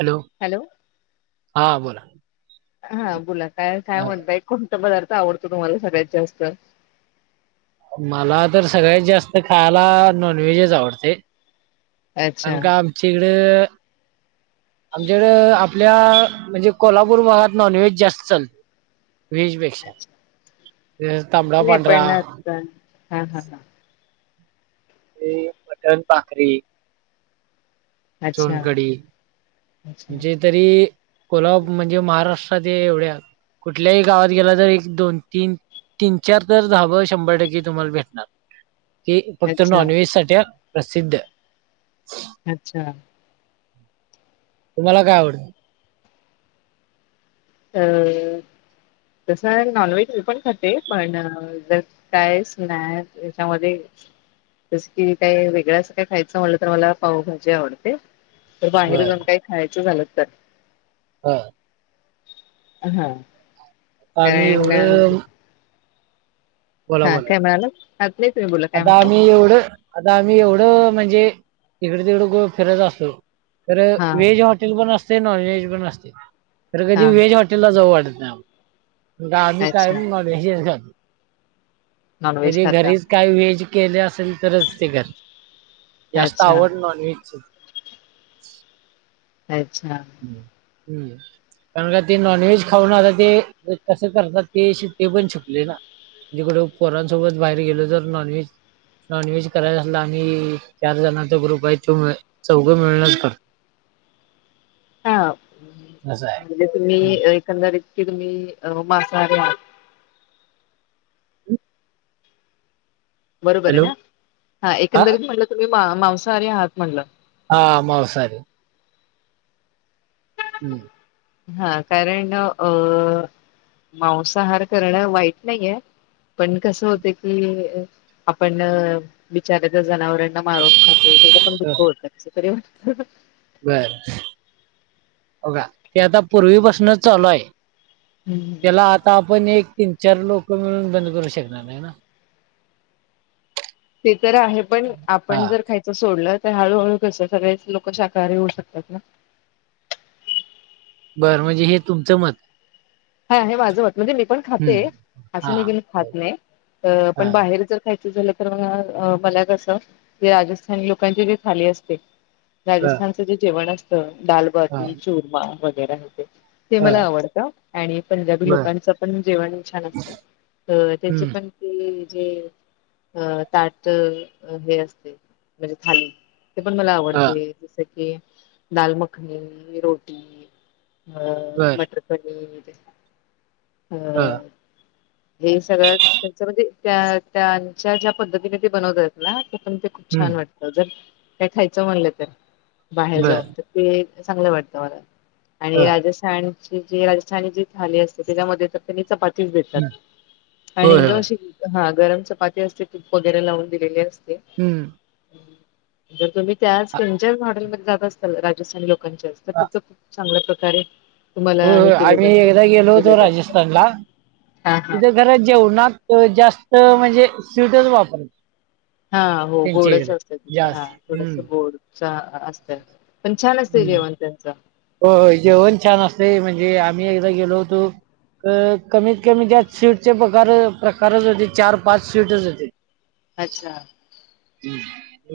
Hello. Hello. हा बोला. हा बोला काय काय अ, म्हणतय कोणता पदार्थ आवडतो तुम्हाला सगळ्यात जास्त मला तर सगळ्यात जास्त खायला नॉनव्हेजच आवडतय अच्छा कारण का आमची इकडं आमच्याकडे आपल्या म्हणजे कोल्हापूर भागात नॉनव्हेज जास्त चालते व्हेज पेक्षा अच्छा तां नाही पण ना हा, हा, ह मटन भाकरी अच्छा सोनकडी अच्छा जे तरी कोल्हाप म्हणजे महाराष्ट्रात एवढ्या कुठल्याही गावात गेला तर एक दोन, तीन, तीन, चार तर धाब शंभर टक्के तुम्हाला भेटणार हे फक्त अच्छा नॉन व्हेज साठी हा प्रसिद्ध अच्छा तुम्हाला काय आवडत? अ कस आहे नॉनव्हेज पण खाते पण ज काहीच नाही याच्यामध्ये जस की काही वेगळं असं काही खायचं म्हटलं तर मला पावभाजी आवडते. तर बाहेर बर अजून काही खायाच झालंत तर! बर! हा आम्ही काय एवढं बोला हा बोला काय म्हणालात, नाही तुम्ही बोला! काय आता म्हणता आम्ही एवढं आता आम्ही एवढं म्हणजे इकडं तिकडं फिरत असतो. तर हा व्हेज हॉटेल पण असतंय नॉनव्हेज पण असतंय तर कधी हा व्हेज हॉटे हॉटेल ला जाव वाटत नाही, आम्ही अच्छा कायम नॉनव्हेज खातो. नॉनव्हेज म्हणजे खाता घरीच काही व्हेज केल असेल तरच ते घर जास्त अच्छा आवड नॉनव्हेजच. अच्छा! हम्म! कारण का ते नॉनव्हेज खाऊन आता ते कसं करतात ते शिट्टी पण शिकलोय ना. कुठ पोरांसोबत बाहेर गेलो तर नॉनव्हेज नॉनव्हेज करायला असल आम्ही चार जणचा ग्रुप आहे तो चौघं मिळणच कर हा असं आहे म्हणजे तुम्ही हम्म. एकंदरीतकी तुम्ही मांसाहारी आहात. बरोबर आहे हॅलो ना? हा एकंदरीत म्हणलं तुम्ही मांसाहारी आहात म्हणलं! हा मांसाहारी. हम्म! हा कारण अ मांसाहार करणं वाईट नाहीये. पण कसं होतय की आपण बिचाऱ्या त्या जनावरांना मारून खातो त्याच पण अ, दुःख होतं कसंतरी होतं. बर हो ओ का ते आता पूर्वीपसनंच चालू आहे. हम्म. त्याला आता आपण एक तीन चार लोक मिळून बंद करू शकणार नाही ना. ते तर आहे पण हा आपण जर खाय च सोडलं तर हळूहळू कसं सगळेच लोक शाकाहारी होऊ शकतात ना? बरं म्हणजे हे तुमचं मत! आहे माझं मत म्हणजे मी पण खाते हम्म असं हा नाही की मी खात नाही. आ हा पण बाहेरच खायचं झालं तर मला कस राजस्थानी लोकांची जी थाली असते ह राजस्थान जेवण असतं दाल ह बाटी चूरमा वगैरा हे ते, ते ह मला आवडत. पंजाबी बर लोकांच पण जेवण छान असत त्यांचे हम्म पण की जे अ ताट हे असते म्हणजे थाली. ते पण मला ह आवडते जस की दालमखनी, रोटी बर मटर पनीर आ ह हे सगळं त्यांच म्हणजे त्या त्यांच्या ज्या पद्धतीने ते बनवतात ना ते पण ते खूप छान हम्म वाटत जर काय खायचं म्हणलं तर बाहेर जाऊन बर तर ते चांगलं वाटतं मला आणि ह राजस्थानची जी स्थानी जी थाळी असते त्याच्यामध्ये तर त्यांनी चपातीच देतात आणि होय एकदम होय अशी हा गरम चपाती असते तूप वगैरे लावून दिलेली असते. हम्म! जर तुम्ही त्याच अ, त्यांच्याच मॉडेलमध्ये जात असाल राजस्थानी लोकांच्याच. अ, तिथं खूप चांगल्या प्रकारे तुम्हाला होय हे होय केलं आम्ही जातं एकदा गेलो दिलं होतो जातं राजस्थानला! हा हा तिथं जरा जेवणात जास्त म्हणजे स्वीटच वापरातात. हा हो गोड स असत तिथं हा जास्त थोडस हम्म गोड चहा असत. हम्म. त्यांचा हो जेवण छान असते म्हणजे आम्ही एकदा गेलो होतो. अ कमीत कमी त्यात स्वीटचे प्रकार प्रकारच होते चार पाच स्वीटच होते. अच्छा!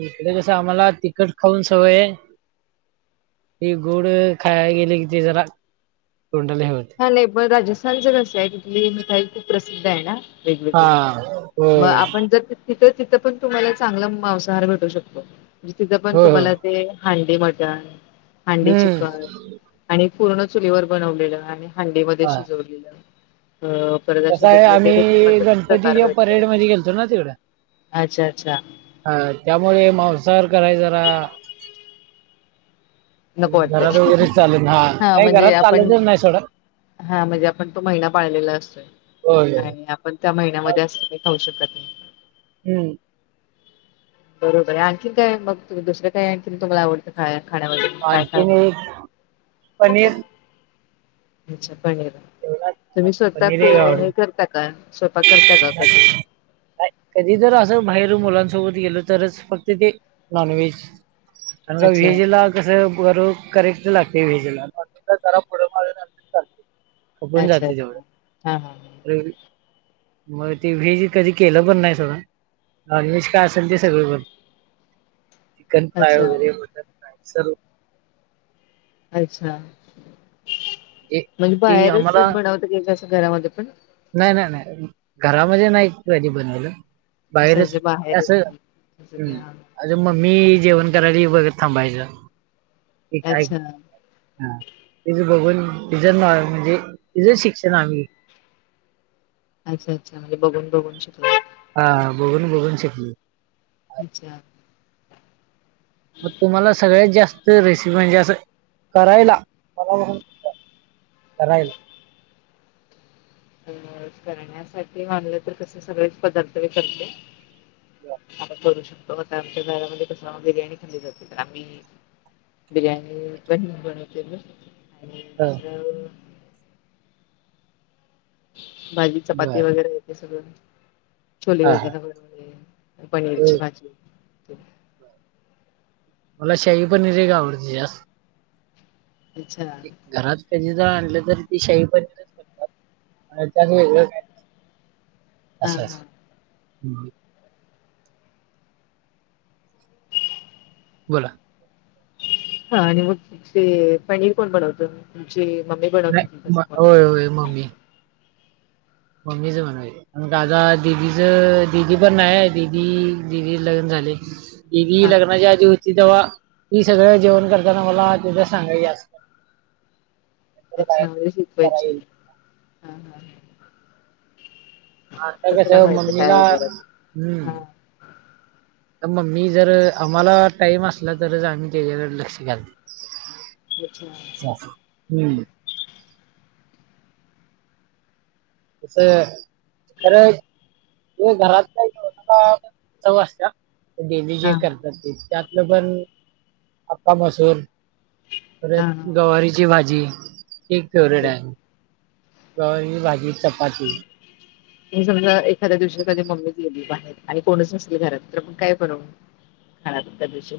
इकडे कस आम्हाला तिखट खाऊन सवय हे हे गोड खायला गेले की ते जरा तोंडाला हे होतं. नाही पण राजस्थानच कसं आहे तिथली मिठाई खूप प्रसिद्ध आहे ना. हा वेगवेगळे मग होय आपण जर तिथं तिथं पण तुम्हाला चांगला मांसाहार भेटू शकतो म्हजे तिथं पण होय होय तुम्हाला ते हांडी मटण हांडी हम्म चिकन आणि पूर्ण चुलीवर बनवलेलं आहे. भांडीमध्ये हा शिजवलेलं अ परत आस कसं आहे वेगवेगळे त्याचा आम्ही प्रकार गणपतीच्या भेटत. परेड मध्ये गेलतो ना तिकडं अच्छा अच्छा! हा त्यामुळे मांसाहार कराय जरा नको वाटते घरात वगैरे चालत हा नाही म्हणजे घरात आपण. चालतच नाही सोडा हा म्हणजे आपण तो महिना पाळलेला असतोय होय आणि पण त्या महिन्यामध्ये असं काही खाऊ शकत नाही. हम्म बरोबर आहे आणखीन काय मग दुसरं का आणखी तुमला आवडतं. हा खाण्यामध्ये काय खाव आणखीन एक पनीर. अच्छा पनीर जेवणात हा, तुम्ही स्वतः पनीर एक आवडे करता का स्वयंपाक करता का कधी कधी तर अस बाहेर मुलांसोबत गेलो तरच फक्त ते नॉन व्हेज आणि अच्छा व्हेजला कस बर करेक्ट लागते व्हेजला खपूण अच्छा जाते अच्छा हा हा हा. तेवढ मग ते व्हेज कधी केल पण नाही सोडा नॉन व्हेज काय असेल ते सगळ पण चिकन फ्राय अच्छा वगैरे मटन फ्राय सर्व अच्छा म्हणजे ती बाहेरच आम्हाला बनवंत एकदाच घरामध्ये पण नाही नाही नाही घरामध्ये नाही कधी बनवलं. असं बाहेरच जे बाहेरच असं जसं ह् की हा अजून मग मी जेवण करायला बघत थांबायचं कि काय अच्छा कर हा तिचं बघून तिचं म्हणजे तिझं शिक्षण आम्ही अच्छा अच्छा म्हणजे बघून बघून शिकले. हा बघून बघून शिकलं. अच्छा! मग तुम्हाला सगळ्यात जास्त रेसिपी म्हणजे असं. करायला मला करायला. अ करण्यासाठी मानले तर कसे सगळेच पदार्थ व करते. आपण करू शकतो आता आमच्या घरामध्ये कसं बिर्याणी खाल्ली जाते तर आम्ही. बिर्याणी पण बनवते म आणि ह दुसरं भाजी बर चपाती वगैरे येते सगळं. छोले हा हा वगैर बनवले काही पनीरची अ, भाजी मला शाही पनीर एक आवडते जास्त अच्छा म्हणजे घरात कधी ज आणल तरी ते शाही पनीरच करतात त्यात वेगळ का अस हां अस हां बोला हा आणि मग ते पनीर कोण बनवत तुमची मम्मी बनवते नाही ती तस म- पण होय होय मम्मी मम्मी च म्हणनये दादा दिदीचं दिदी पणं नाहीं दिदी दिदी लग्नं झाले दिदी हां लग्नांच्या आधी होती तेंव्हा ती सगळं जेवणं करतांना मलां तुलां सांगायचे असतं कुठं अच्छा कायं म्हणजे शिकवायची करांयली हां हां आतां कसं बनवायचं काय मम्मीलां वगैरे हम्मं ते हां मंग मम्मी जरं आम्हांला टाईम असलां तरचं आम्हीं तीच्यांकडे लक्ष घालंतो अच्छा असं असं हम्मं असं खंरहांयं तूम्ही घरांत कायं जेवतां तवां डेली जे हां करतांत ते तसं पणं अखां मसूर हा परंत हा. गवारीची भांजी एक फेवरेट आहे गवाराची भांजी चपांती मी समजां एखांद्या दिवशी कधीं मम्मीचं गेली बाहेर आणि कोणीच नसल घरांत तरं पणं कायं बनवूं खांरा कूंट्टा देशील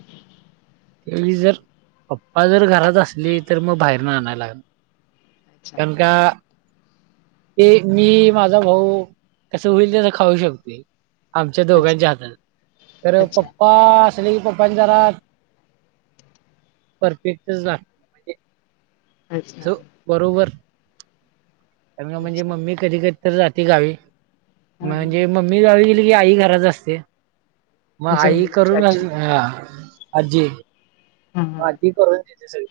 त्यांवेळी जरं पप्पां जरं घरांत असले तरं मंग बाहेरून आणायंला लागते अच्छा कारणं कां ते मी माझां भाऊं कसं होईल तेस खाऊं शकते आमच्यां अच्छा दोघांच्यां हातांत तरं अच्छा पप्पां जरी पप्पांचा रांग परफेक्टंचं रहाते अच्छा बरोबर म्हणजे अच्छा मम्मी कधीं कधीं तरं जांते गांवी हा हा म्हणजे मम्मी मी गांवी गेली की आई घरांत असतें मंग अच्छा आई म्हणजे तुमची करूंन आजी घालते की हां आज्जी हा हा हां ती करूंन देते असेलं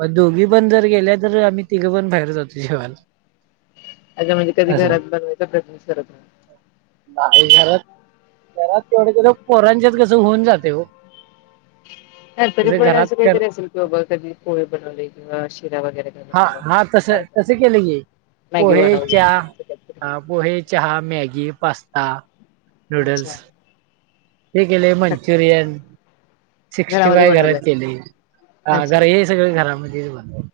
मंग दोघी पणं जरं गेल्यां तरं आम्हीं तिघं पणं बाहेर जांतो जेवांयलां अगं म्हणजे कधीं घरांत बनवांयच प्रयत्नही करतं नाहीं नाहीं घरांत घरांत तेवढं केलं पोरांच्यांचं कसं होऊंन जाते हो गणपती म्हणजे पणं घरात असं कर कांहीतरी असेलं कि बाबां कधीं पोहे बनवले किंवा शिरा वगैरें हां हां तसं तसं केलं की मॅगी पोहे बनवली चहा असं काहीतरी अं पोहे चहा मॅगी पास्तां अच्छा नूंडल्स ते केले सक- मंचुरियंन सिक्स्टी घरामध्ये फांय बनवलंय घरांत केले हां अच्छा घरं हे नाही सगळे घरांमध्ये बनवले-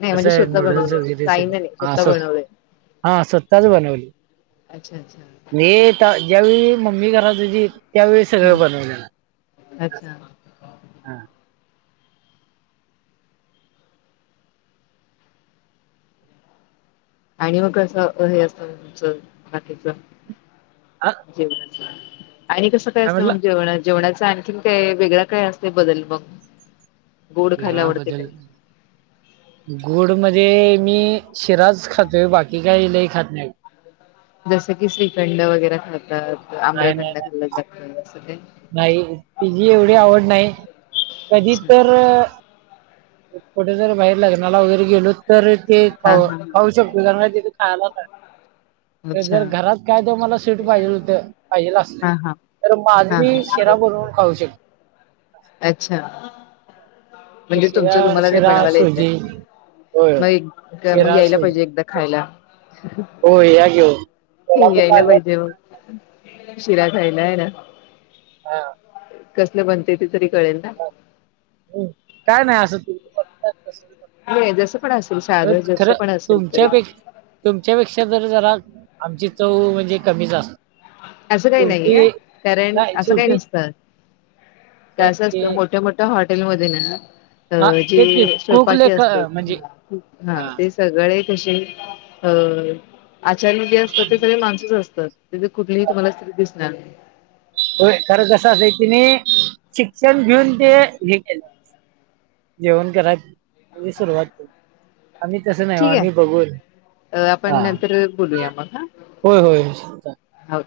नाहीं म्हणजे स्वंतः बनवले वगैरे सगळं फायनली हा स्वंतः स्व बनवले हा स्वतःच बनवली अच्छा अच्छा ज्यांवेळी मम्मी करायंचे त्यांवेळी हा सगळं बनवलं अच्छा हां आणि मंग कसं हे असतं तेच बाकीचं हा, जीवन आणि कसं कायं काय असतं म्हटलं मंग जेवणाचं जेवणाचां आणखीन कायं वेगळां कायं असतें बंदल मंग गोड खांयला वेगळा आवडते बदल त्यां गोड मध्यें मी शिरांच खातेयं बाकी कांहीं नाहीं खातं नाहीं जसं की श्रीखंड वगैरें खांतातं आम्रखंड खाल्लं जातं असं ते नाहीं तिची एवढी आवडं नाहीं कधीं तरं कुंठे जरं बाहेर लग्नांला वगैरें गेलो तरं ते खां खाऊं शकतो कारणं कां तिथे खांयला. अच्छा जरं घरांत कायं ते मलां स्वीट पाहिजे पाहिजेलं हा हा अच्छा असले हा हा तरं मंग माझं हा मी हा शिरां बनवूंन खाऊं शकते. अच्छा म्हणजे शिरा तुमचं तुम्हांला ते शिरा बनवांयलां येतंय. सुजी होय होय. मंग एक मंग शिरा यांयला पाहिजे सुजी एकदां खांयला होय या घेऊन हे कोल्हापूरला यांयला आल्यावर पाहिजे मंग शिरा खांयला आहे नां. हां कसलं बनते ते तरी कळेलं नां हो नाहीं नाहीं असं तूं हे जसं पण असेल पण साधं जस खरं पण असेल तरी तुमच्यापेक्षा तुमच्यापेक्षा ज जरा आमची चव म्हणजे कमीच अस. असं काही नाही कारण नाही असं काही शेवटी नसतं नाही असं असतं ते मोठ्या मोठ्या हॉटेल मधये ना हा तेच की जे कोक स्वयंपाकी लेख असतात. म्हणजे हा सगळे कसे अ आचारी जे असतात ते सगळे माणसंच असतात. मी तुम्हालाच तरी दिसणार नाही. हो खरं कसं असं तिने शिक्षण घेऊन ते हे केलं. जेवण कराय सुरुवात आम्ही तसं नाही आम्ही बघून अ आपण हा नंतर बोलूया मग हा होय होय हो.